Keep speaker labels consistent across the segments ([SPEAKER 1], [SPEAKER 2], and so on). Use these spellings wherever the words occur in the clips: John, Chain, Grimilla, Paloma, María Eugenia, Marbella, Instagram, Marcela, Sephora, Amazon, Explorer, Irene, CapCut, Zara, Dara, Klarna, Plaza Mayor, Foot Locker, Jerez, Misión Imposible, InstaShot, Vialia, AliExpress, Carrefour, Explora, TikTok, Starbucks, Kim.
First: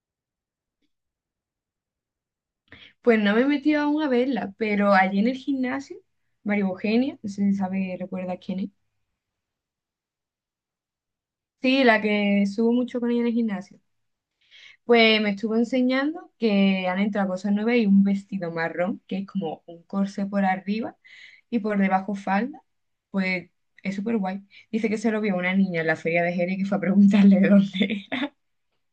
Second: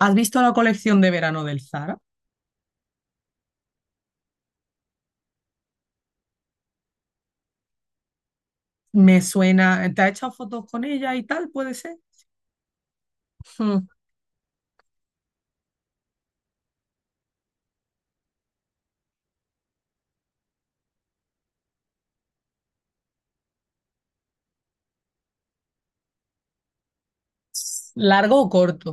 [SPEAKER 1] ¿Has visto la colección de verano del Zara?
[SPEAKER 2] Pues no me he metido aún a verla, pero allí en el gimnasio, María Eugenia, no sé si sabe, recuerda quién es.
[SPEAKER 1] Me suena, ¿te has echado fotos con ella y tal? ¿Puede
[SPEAKER 2] Sí,
[SPEAKER 1] ser?
[SPEAKER 2] la que subo mucho con ella en el gimnasio.
[SPEAKER 1] Mm.
[SPEAKER 2] Pues me estuvo enseñando que han entrado cosas nuevas y un vestido marrón, que es como un corsé por arriba y por debajo falda. Pues es súper guay. Dice que se lo vio una niña en la feria de Jerez que fue a preguntarle de dónde era.
[SPEAKER 1] ¿Largo o corto?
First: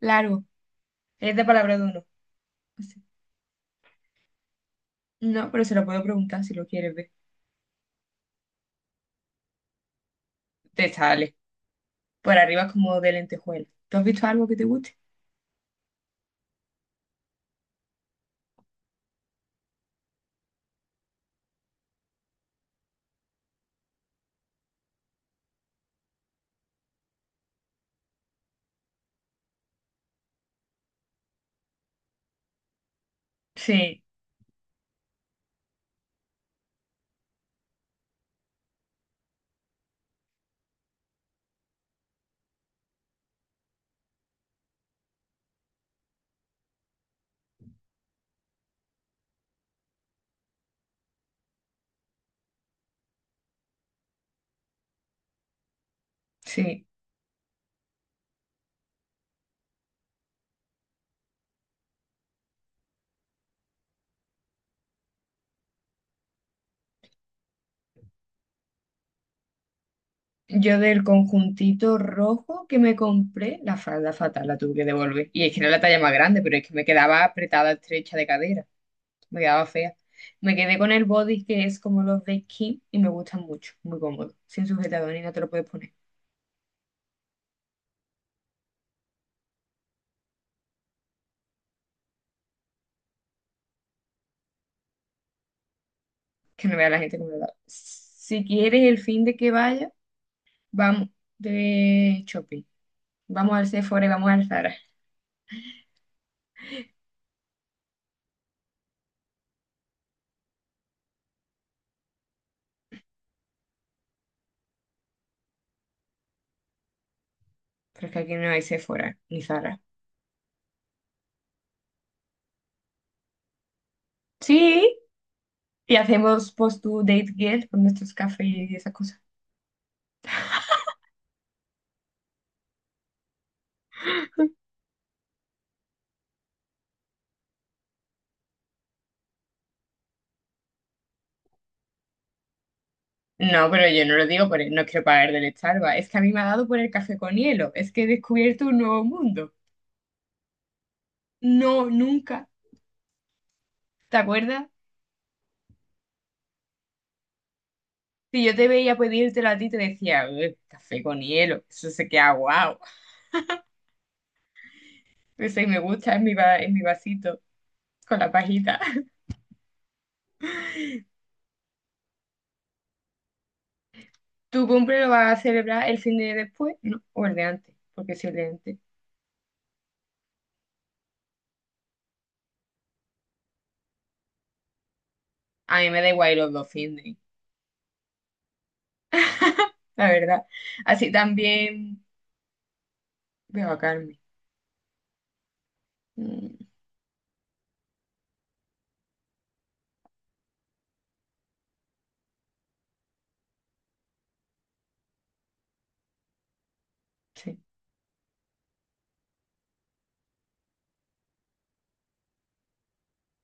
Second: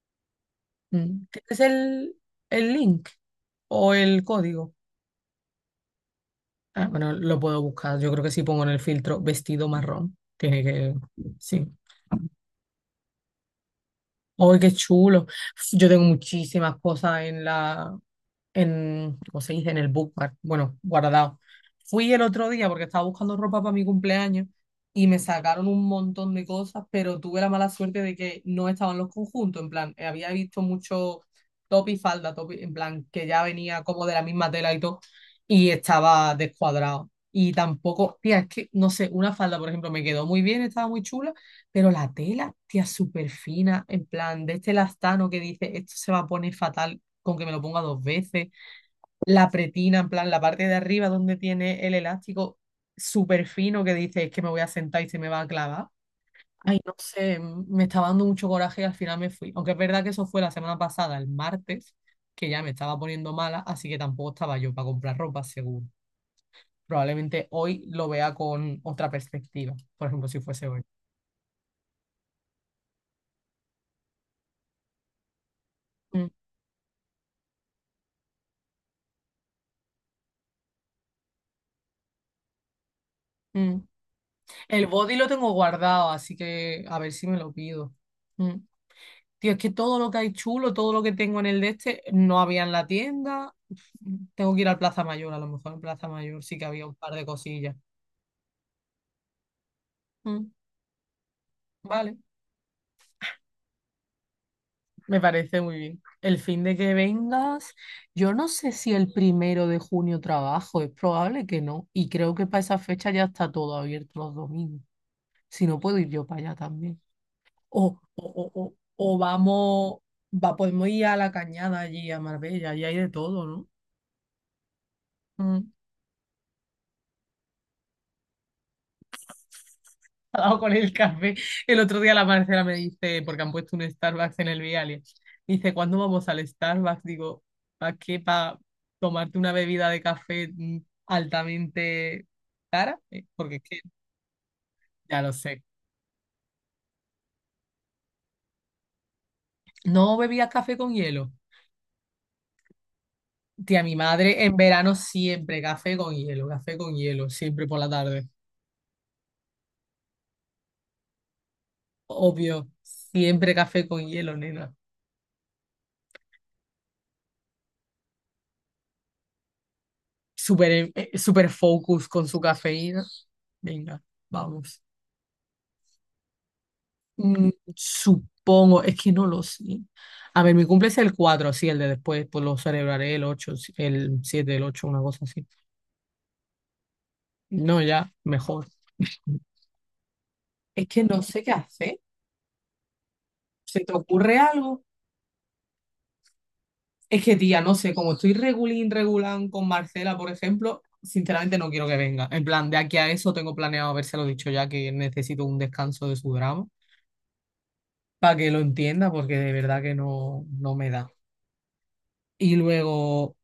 [SPEAKER 2] Largo,
[SPEAKER 1] Mm.
[SPEAKER 2] es de
[SPEAKER 1] ¿Tienes
[SPEAKER 2] palabra de uno.
[SPEAKER 1] el
[SPEAKER 2] Así.
[SPEAKER 1] link o el código?
[SPEAKER 2] No, pero se lo puedo preguntar si lo
[SPEAKER 1] Ah,
[SPEAKER 2] quieres ver.
[SPEAKER 1] bueno, lo puedo buscar. Yo creo que si pongo en el filtro vestido marrón, tiene
[SPEAKER 2] Te
[SPEAKER 1] que.
[SPEAKER 2] sale.
[SPEAKER 1] Sí.
[SPEAKER 2] Por arriba como de lentejuela. ¿Tú has visto algo que
[SPEAKER 1] ¡Ay,
[SPEAKER 2] te
[SPEAKER 1] qué
[SPEAKER 2] guste?
[SPEAKER 1] chulo! Yo tengo muchísimas cosas ¿cómo se dice? En el bookmark, bueno, guardado. Fui el otro día porque estaba buscando ropa para mi cumpleaños y me sacaron un montón de cosas, pero tuve la mala suerte de que no estaban los conjuntos, en plan, había visto mucho top y falda, en plan, que ya venía
[SPEAKER 2] Sí,
[SPEAKER 1] como de la misma tela y todo, y estaba descuadrado. Y tampoco, tía, es que, no sé, una falda, por ejemplo, me quedó muy bien, estaba muy chula, pero la tela, tía, súper fina, en plan, de este lastano que dice, esto se va a poner fatal con que me lo ponga 2 veces, la pretina, en plan, la parte de arriba donde tiene el elástico súper fino que dice es que me voy a sentar y se me va a clavar. Ay,
[SPEAKER 2] sí.
[SPEAKER 1] no sé, me estaba dando mucho coraje y al final me fui. Aunque es verdad que eso fue la semana pasada, el martes, que ya me estaba poniendo mala, así que tampoco estaba yo para comprar ropa, seguro. Probablemente hoy lo vea con otra perspectiva, por ejemplo, si fuese
[SPEAKER 2] Yo
[SPEAKER 1] hoy.
[SPEAKER 2] del conjuntito rojo que me compré, la falda fatal la tuve que devolver. Y es que era la talla más
[SPEAKER 1] Mm,
[SPEAKER 2] grande, pero es que me quedaba apretada, estrecha de cadera. Me quedaba fea. Me quedé con el body, que es como los de Kim, y me gustan mucho,
[SPEAKER 1] mm.
[SPEAKER 2] muy cómodo. Sin
[SPEAKER 1] El
[SPEAKER 2] sujetador
[SPEAKER 1] body
[SPEAKER 2] ni
[SPEAKER 1] lo
[SPEAKER 2] no te lo
[SPEAKER 1] tengo
[SPEAKER 2] puedes poner.
[SPEAKER 1] guardado, así que a ver si me lo pido. Mm. Tío, es que todo lo que hay chulo, todo lo que tengo en el de este, no había en la tienda. Tengo que ir al Plaza Mayor, a lo mejor en Plaza Mayor sí que
[SPEAKER 2] Que no
[SPEAKER 1] había
[SPEAKER 2] vea
[SPEAKER 1] un
[SPEAKER 2] la
[SPEAKER 1] par
[SPEAKER 2] gente
[SPEAKER 1] de
[SPEAKER 2] que me lo da.
[SPEAKER 1] cosillas.
[SPEAKER 2] Si quieres el fin de que vaya,
[SPEAKER 1] Mm,
[SPEAKER 2] vamos
[SPEAKER 1] vale,
[SPEAKER 2] de shopping. Vamos al Sephora y vamos al Zara.
[SPEAKER 1] me parece muy bien. El fin de que vengas, yo no sé si el primero de junio trabajo, es probable que no. Y creo que para esa fecha ya está todo abierto los domingos. Si no, puedo ir yo para allá también. O,
[SPEAKER 2] Pero es que
[SPEAKER 1] o,
[SPEAKER 2] aquí no
[SPEAKER 1] o,
[SPEAKER 2] hay
[SPEAKER 1] o-
[SPEAKER 2] Sephora
[SPEAKER 1] o
[SPEAKER 2] ni Zara.
[SPEAKER 1] vamos, va, podemos ir a la cañada allí, a Marbella, y hay de todo,
[SPEAKER 2] Sí.
[SPEAKER 1] ¿no?
[SPEAKER 2] Y hacemos post to date girl con nuestros cafés y esa cosa.
[SPEAKER 1] dado con el café. El otro día la Marcela me dice, porque han puesto un Starbucks en el Vialia, dice, ¿cuándo vamos al Starbucks? Digo, ¿para qué? ¿Para tomarte una bebida de café altamente cara? Porque es
[SPEAKER 2] No,
[SPEAKER 1] que,
[SPEAKER 2] pero yo no lo digo porque no quiero
[SPEAKER 1] ya lo
[SPEAKER 2] pagar del
[SPEAKER 1] sé.
[SPEAKER 2] Starbucks. Es que a mí me ha dado por el café con hielo. Es que he descubierto un nuevo mundo.
[SPEAKER 1] No bebías café con hielo.
[SPEAKER 2] No, nunca.
[SPEAKER 1] Tía, mi
[SPEAKER 2] ¿Te
[SPEAKER 1] madre en
[SPEAKER 2] acuerdas?
[SPEAKER 1] verano siempre café con hielo, siempre por la tarde.
[SPEAKER 2] Si yo te veía pedírtelo a ti, te decía: "Uy, café con hielo. Eso se queda
[SPEAKER 1] Obvio,
[SPEAKER 2] guau".
[SPEAKER 1] siempre café con hielo, nena.
[SPEAKER 2] Ese me gusta en mi, en mi vasito, con la pajita.
[SPEAKER 1] Súper, súper focus con su cafeína. Venga,
[SPEAKER 2] ¿Tu
[SPEAKER 1] vamos.
[SPEAKER 2] cumple lo vas a celebrar el fin de después? No, o el de
[SPEAKER 1] Mm,
[SPEAKER 2] antes, porque si el de antes.
[SPEAKER 1] Supongo, es que no lo sé. A ver, mi cumple es el 4 sí, el de después, pues lo celebraré el 8 sí, el 7 el 8 una cosa así.
[SPEAKER 2] A mí me da igual los dos fines.
[SPEAKER 1] No, ya, mejor.
[SPEAKER 2] La verdad.
[SPEAKER 1] Es que
[SPEAKER 2] Así
[SPEAKER 1] no sé qué hacer.
[SPEAKER 2] también. Voy a
[SPEAKER 1] ¿Se te
[SPEAKER 2] vacarme.
[SPEAKER 1] ocurre algo?
[SPEAKER 2] Mm,
[SPEAKER 1] Es que, tía, no sé, como estoy regulín, regulán con Marcela, por ejemplo, sinceramente no quiero que venga. En plan, de aquí a eso tengo planeado habérselo dicho ya que necesito un descanso de su drama
[SPEAKER 2] sí,
[SPEAKER 1] para que lo entienda, porque de verdad que no, no me da. Y luego,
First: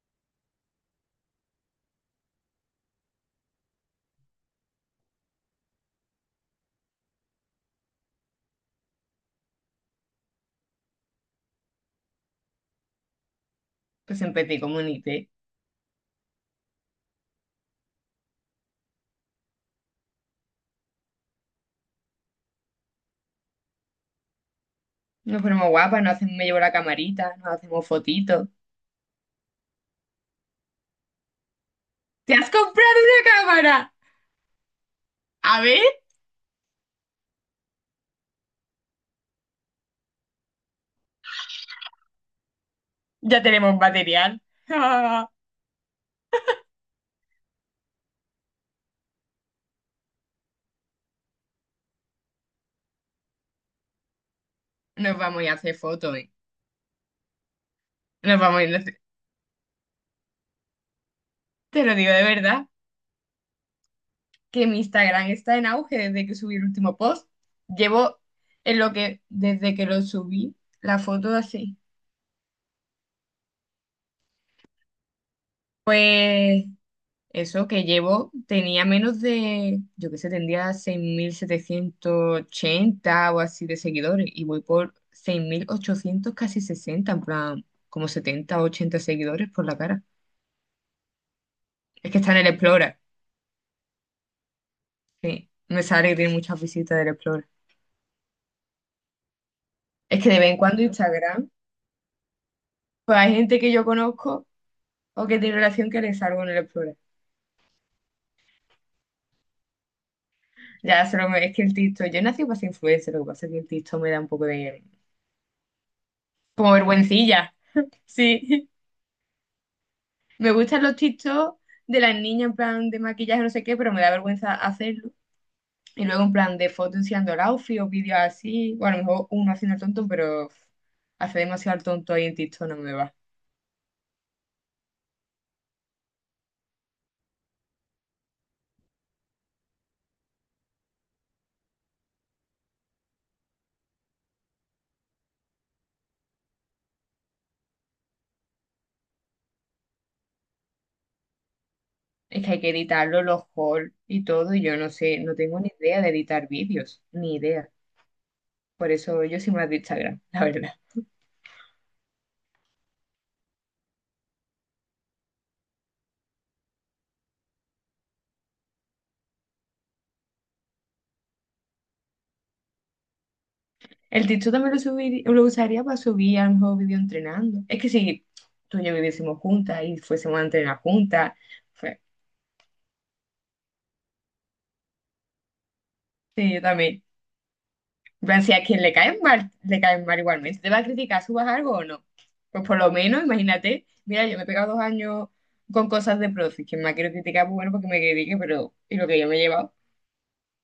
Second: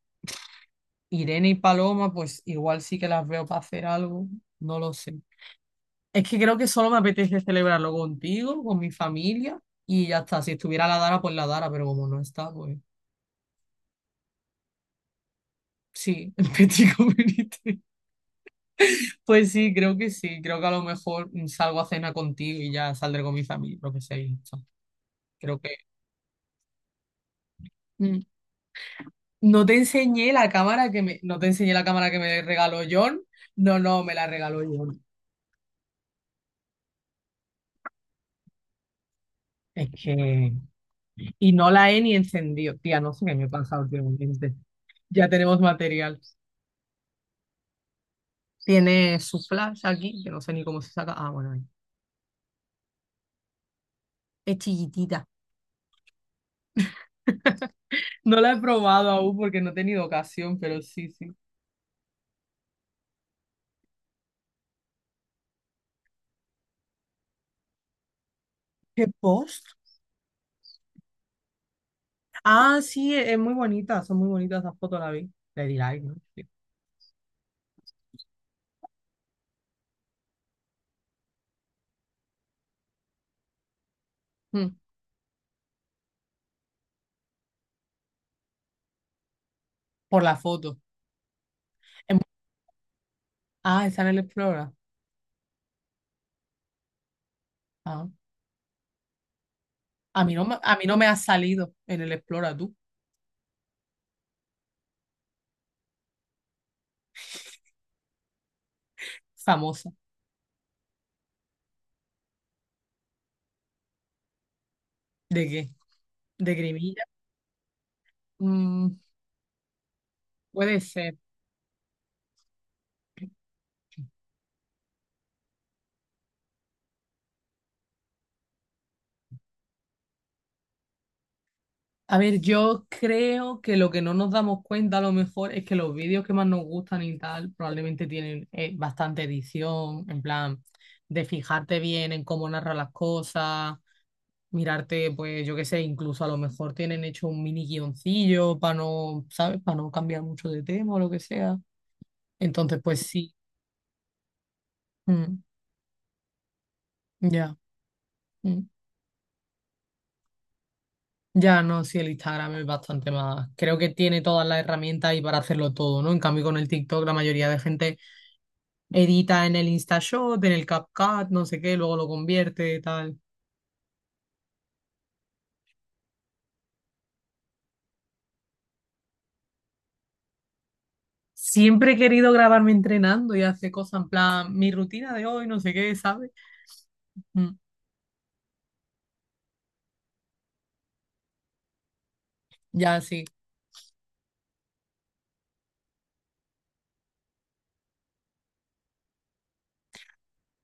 [SPEAKER 1] Irene y Paloma, pues igual sí que las veo para hacer algo, no lo sé. Es que creo que solo me apetece celebrarlo contigo, con mi familia y ya está. Si estuviera la Dara, pues la Dara, pero como no está, pues
[SPEAKER 2] pues siempre te comunité.
[SPEAKER 1] sí, el petit comité. Pues sí. Creo que a lo mejor salgo a cena contigo y ya saldré con mi familia, lo que sea. Y ya está.
[SPEAKER 2] Nos
[SPEAKER 1] Creo
[SPEAKER 2] ponemos
[SPEAKER 1] que
[SPEAKER 2] guapas, nos hacemos, me llevo la camarita, nos hacemos
[SPEAKER 1] mm,
[SPEAKER 2] fotitos.
[SPEAKER 1] no te enseñé la cámara que me, no te enseñé la cámara que
[SPEAKER 2] ¿Te
[SPEAKER 1] me
[SPEAKER 2] has comprado
[SPEAKER 1] regaló John.
[SPEAKER 2] una
[SPEAKER 1] No,
[SPEAKER 2] cámara?
[SPEAKER 1] no, me la regaló John.
[SPEAKER 2] A ver,
[SPEAKER 1] Es que. Y no la he ni encendido. Tía, no sé qué
[SPEAKER 2] ya
[SPEAKER 1] me he
[SPEAKER 2] tenemos
[SPEAKER 1] pasado
[SPEAKER 2] material.
[SPEAKER 1] últimamente. Ya tenemos material. Tiene su flash aquí, que no sé ni cómo se saca. Ah, bueno, ahí. Es
[SPEAKER 2] Nos
[SPEAKER 1] chiquitita.
[SPEAKER 2] vamos a ir a hacer fotos, ¿eh?
[SPEAKER 1] No
[SPEAKER 2] Nos
[SPEAKER 1] la
[SPEAKER 2] vamos
[SPEAKER 1] he
[SPEAKER 2] a ir a hacer...
[SPEAKER 1] probado aún porque no he tenido ocasión, pero sí, sí.
[SPEAKER 2] Te lo digo de verdad, que mi Instagram está en auge desde que subí el último post. Llevo en lo
[SPEAKER 1] ¿Qué
[SPEAKER 2] que,
[SPEAKER 1] post?
[SPEAKER 2] desde que lo subí, la foto así.
[SPEAKER 1] Ah, sí, es muy bonita. Son muy bonitas las fotos, la vi. Le di like, ¿no? Sí.
[SPEAKER 2] Pues eso, que llevo, tenía menos de, yo qué sé, tendría 6.780 o así de seguidores, y voy
[SPEAKER 1] Mm,
[SPEAKER 2] por 6.800 casi 60, en plan, como 70 o 80 seguidores por la cara.
[SPEAKER 1] por la foto.
[SPEAKER 2] Es
[SPEAKER 1] Es
[SPEAKER 2] que
[SPEAKER 1] mu-
[SPEAKER 2] está en el Explorer,
[SPEAKER 1] Ah, está en el Explora.
[SPEAKER 2] sí. Me sale que tiene muchas visitas del Explorer.
[SPEAKER 1] Ah.
[SPEAKER 2] Es que de vez en
[SPEAKER 1] A
[SPEAKER 2] cuando
[SPEAKER 1] mí no me ha
[SPEAKER 2] Instagram,
[SPEAKER 1] salido en el Explora, tú.
[SPEAKER 2] pues hay gente que yo conozco o que tiene relación que le salgo en el Explorer.
[SPEAKER 1] Famosa.
[SPEAKER 2] Ya, solo me- es que el TikTok, yo nací para ser influencer, lo que pasa es que el TikTok me da un poco de,
[SPEAKER 1] ¿De qué? ¿De
[SPEAKER 2] como,
[SPEAKER 1] Grimilla?
[SPEAKER 2] vergüencilla, sí.
[SPEAKER 1] Mm,
[SPEAKER 2] Me
[SPEAKER 1] Puede
[SPEAKER 2] gustan los
[SPEAKER 1] ser.
[SPEAKER 2] TikTok de las niñas en plan de maquillaje, no sé qué, pero me da vergüenza hacerlo. Y luego en plan de fotos enseñando el outfit o vídeos así. Bueno, a lo mejor uno haciendo el tonto, pero uf, hace demasiado el tonto
[SPEAKER 1] A
[SPEAKER 2] ahí en
[SPEAKER 1] ver,
[SPEAKER 2] TikTok, no
[SPEAKER 1] yo
[SPEAKER 2] me va.
[SPEAKER 1] creo que lo que no nos damos cuenta a lo mejor es que los vídeos que más nos gustan y tal probablemente tienen bastante edición, en plan de fijarte bien en cómo narra las cosas, mirarte, pues yo qué sé, incluso a lo mejor tienen hecho un mini guioncillo para no, ¿sabes? Para no cambiar mucho de tema o lo que sea.
[SPEAKER 2] Es que hay que
[SPEAKER 1] Entonces, pues
[SPEAKER 2] editarlo,
[SPEAKER 1] sí,
[SPEAKER 2] los hauls y todo, y yo no sé, no
[SPEAKER 1] mm,
[SPEAKER 2] tengo ni idea de editar vídeos, ni
[SPEAKER 1] ya,
[SPEAKER 2] idea.
[SPEAKER 1] mm.
[SPEAKER 2] Por eso yo soy más de Instagram, la verdad.
[SPEAKER 1] Ya no, sí, el Instagram es bastante más. Creo que tiene todas las herramientas y para hacerlo todo, ¿no? En cambio, con el TikTok, la mayoría de gente edita en el InstaShot, en el CapCut, no sé qué, luego lo convierte, tal.
[SPEAKER 2] El TikTok también lo usaría para subir a lo mejor vídeo entrenando. Es que si tú y yo viviésemos juntas y fuésemos a entrenar juntas,
[SPEAKER 1] Siempre he
[SPEAKER 2] pues,
[SPEAKER 1] querido grabarme entrenando y hacer cosas en plan, mi rutina de hoy, no sé qué, ¿sabes?
[SPEAKER 2] sí, yo también.
[SPEAKER 1] Mm,
[SPEAKER 2] En plan, si a quien le caen mal igualmente. ¿Te va a criticar, subas algo o no? Pues por lo
[SPEAKER 1] ya
[SPEAKER 2] menos,
[SPEAKER 1] sí.
[SPEAKER 2] imagínate, mira, yo me he pegado 2 años con cosas de profes, que me quiero criticar, pues bueno, porque me critique, pero ¿y lo que yo me he llevado?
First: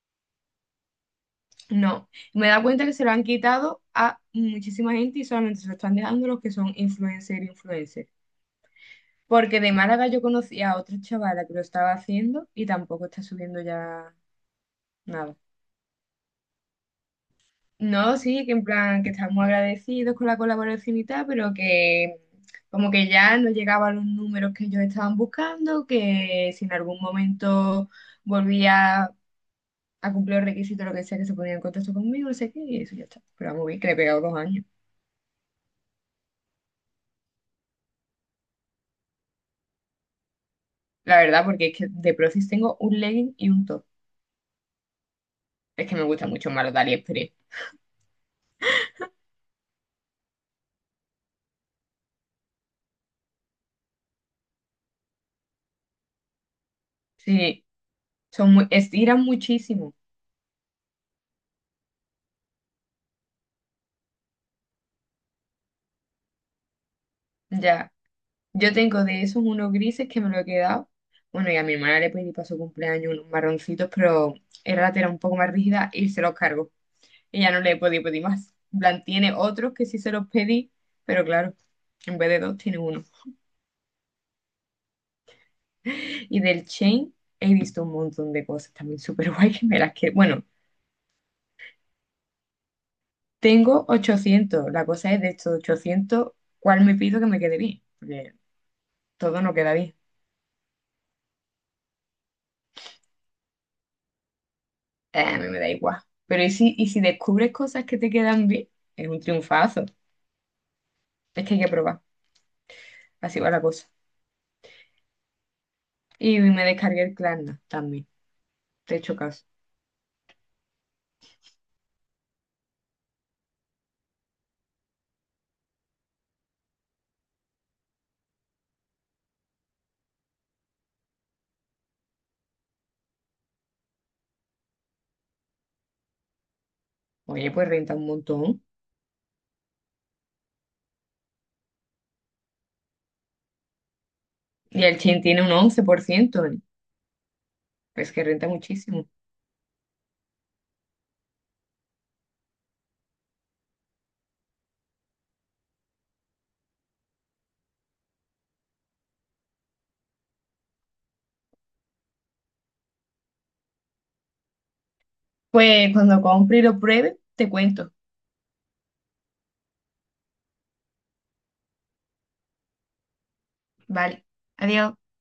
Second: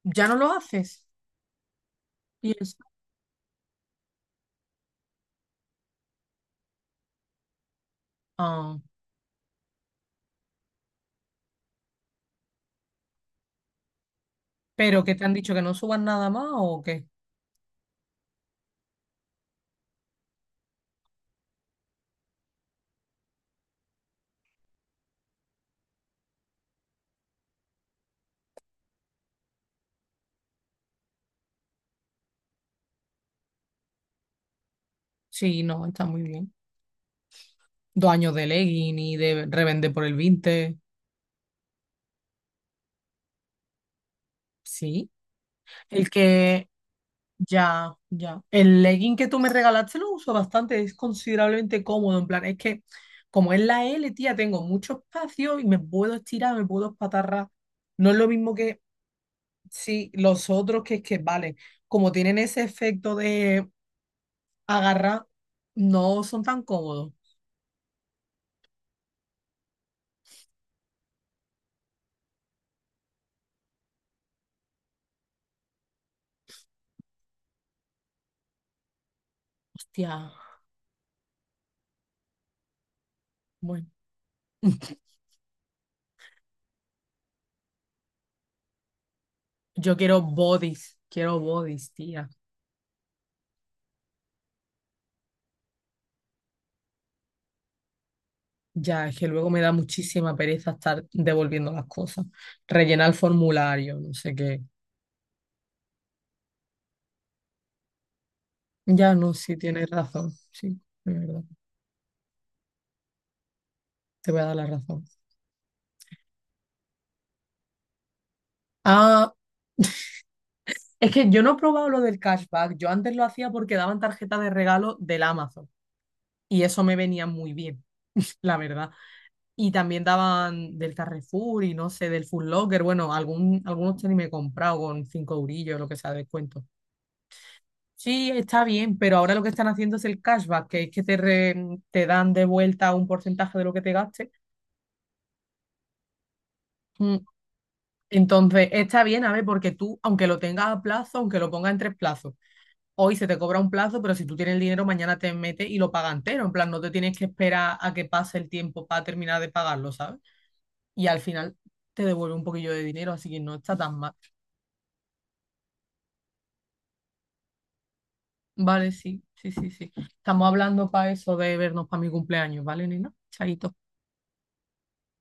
[SPEAKER 1] ¿Ya no lo haces?
[SPEAKER 2] No. Me he
[SPEAKER 1] Y
[SPEAKER 2] dado
[SPEAKER 1] es-
[SPEAKER 2] cuenta que se lo han quitado a muchísima gente y solamente se lo están dejando los que son influencer influencer.
[SPEAKER 1] Ah,
[SPEAKER 2] Porque de Málaga yo conocí a otra chavala que lo estaba haciendo y tampoco está subiendo ya
[SPEAKER 1] ¿pero qué te han
[SPEAKER 2] nada.
[SPEAKER 1] dicho que no subas nada más o qué?
[SPEAKER 2] No, sí, que en plan, que estamos agradecidos con la colaboración y tal, pero que, como que ya no llegaban los números que ellos estaban buscando, que si en algún momento volvía a cumplir los requisitos, lo que sea, que se ponía en contacto conmigo, no sé qué, y eso ya está. Pero vamos bien, que le he pegado 2 años.
[SPEAKER 1] Sí, no, está muy bien. 2 años de legging y de revender por el 20.
[SPEAKER 2] La verdad, porque es que de Profis tengo un legging y un top.
[SPEAKER 1] Sí.
[SPEAKER 2] Es que me
[SPEAKER 1] El
[SPEAKER 2] gusta mucho más
[SPEAKER 1] que
[SPEAKER 2] los de AliExpress.
[SPEAKER 1] Ya, ya. El legging que tú me regalaste lo uso bastante, es considerablemente cómodo. En plan, es que como es la L, tía, tengo mucho espacio y me puedo estirar, me puedo espatarrar.
[SPEAKER 2] Sí,
[SPEAKER 1] No es lo
[SPEAKER 2] son
[SPEAKER 1] mismo
[SPEAKER 2] muy,
[SPEAKER 1] que
[SPEAKER 2] estiran muchísimo,
[SPEAKER 1] sí, los otros, que es que, vale, como tienen ese efecto de agarrar, no son tan cómodos.
[SPEAKER 2] ya. Yo tengo de esos unos grises que me lo he quedado. Bueno, y a mi hermana le pedí para su cumpleaños unos marroncitos, pero era un poco más rígida y se los cargo. Ella, no le he podido pedir más. En plan, tiene otros que sí se
[SPEAKER 1] Hostia,
[SPEAKER 2] los pedí, pero claro, en vez de dos tiene uno.
[SPEAKER 1] bueno.
[SPEAKER 2] Y del Chain he visto un montón de cosas también súper guay que me las
[SPEAKER 1] Yo
[SPEAKER 2] que... Bueno,
[SPEAKER 1] quiero bodies, tía.
[SPEAKER 2] tengo 800. La cosa es, de estos 800, ¿cuál me pido que me quede bien? Porque
[SPEAKER 1] Ya, es que
[SPEAKER 2] todo
[SPEAKER 1] luego
[SPEAKER 2] no
[SPEAKER 1] me da
[SPEAKER 2] queda bien.
[SPEAKER 1] muchísima pereza estar devolviendo las cosas. Rellenar el formulario, no sé qué.
[SPEAKER 2] A mí me da igual. Pero ¿y si descubres cosas que te quedan bien? Es
[SPEAKER 1] Ya
[SPEAKER 2] un
[SPEAKER 1] no, sí,
[SPEAKER 2] triunfazo.
[SPEAKER 1] tienes razón. Sí, es verdad.
[SPEAKER 2] Es que hay que probar. Así va la cosa.
[SPEAKER 1] Te voy a dar la razón.
[SPEAKER 2] Y me descargué el Klarna también. Te he hecho
[SPEAKER 1] Ah,
[SPEAKER 2] caso.
[SPEAKER 1] es que yo no he probado lo del cashback. Yo antes lo hacía porque daban tarjetas de regalo del Amazon y eso me venía muy bien, la verdad. Y también daban del Carrefour y no sé, del Foot Locker. Bueno, algunos tenis me he comprado con 5 eurillos, lo que sea, de descuento.
[SPEAKER 2] Oye, pues renta un
[SPEAKER 1] Sí, está
[SPEAKER 2] montón.
[SPEAKER 1] bien, pero ahora lo que están haciendo es el cashback, que es que te dan de vuelta un porcentaje de lo que te gastes.
[SPEAKER 2] Y el Chin tiene un 11%, ¿eh?
[SPEAKER 1] mm,
[SPEAKER 2] Pues que renta
[SPEAKER 1] Entonces, está
[SPEAKER 2] muchísimo.
[SPEAKER 1] bien, a ver, porque tú, aunque lo tengas a plazo, aunque lo pongas en 3 plazos, hoy se te cobra un plazo, pero si tú tienes el dinero, mañana te metes y lo pagas entero. En plan, no te tienes que esperar a que pase el tiempo para terminar de pagarlo, ¿sabes? Y al final te devuelve un poquillo de dinero, así que no está tan mal.
[SPEAKER 2] Pues cuando compre y lo pruebe, te cuento.
[SPEAKER 1] Vale, sí, sí, sí, sí. Estamos hablando para eso de vernos para mi cumpleaños, ¿vale, nena? Chaito.
[SPEAKER 2] Vale. Adiós.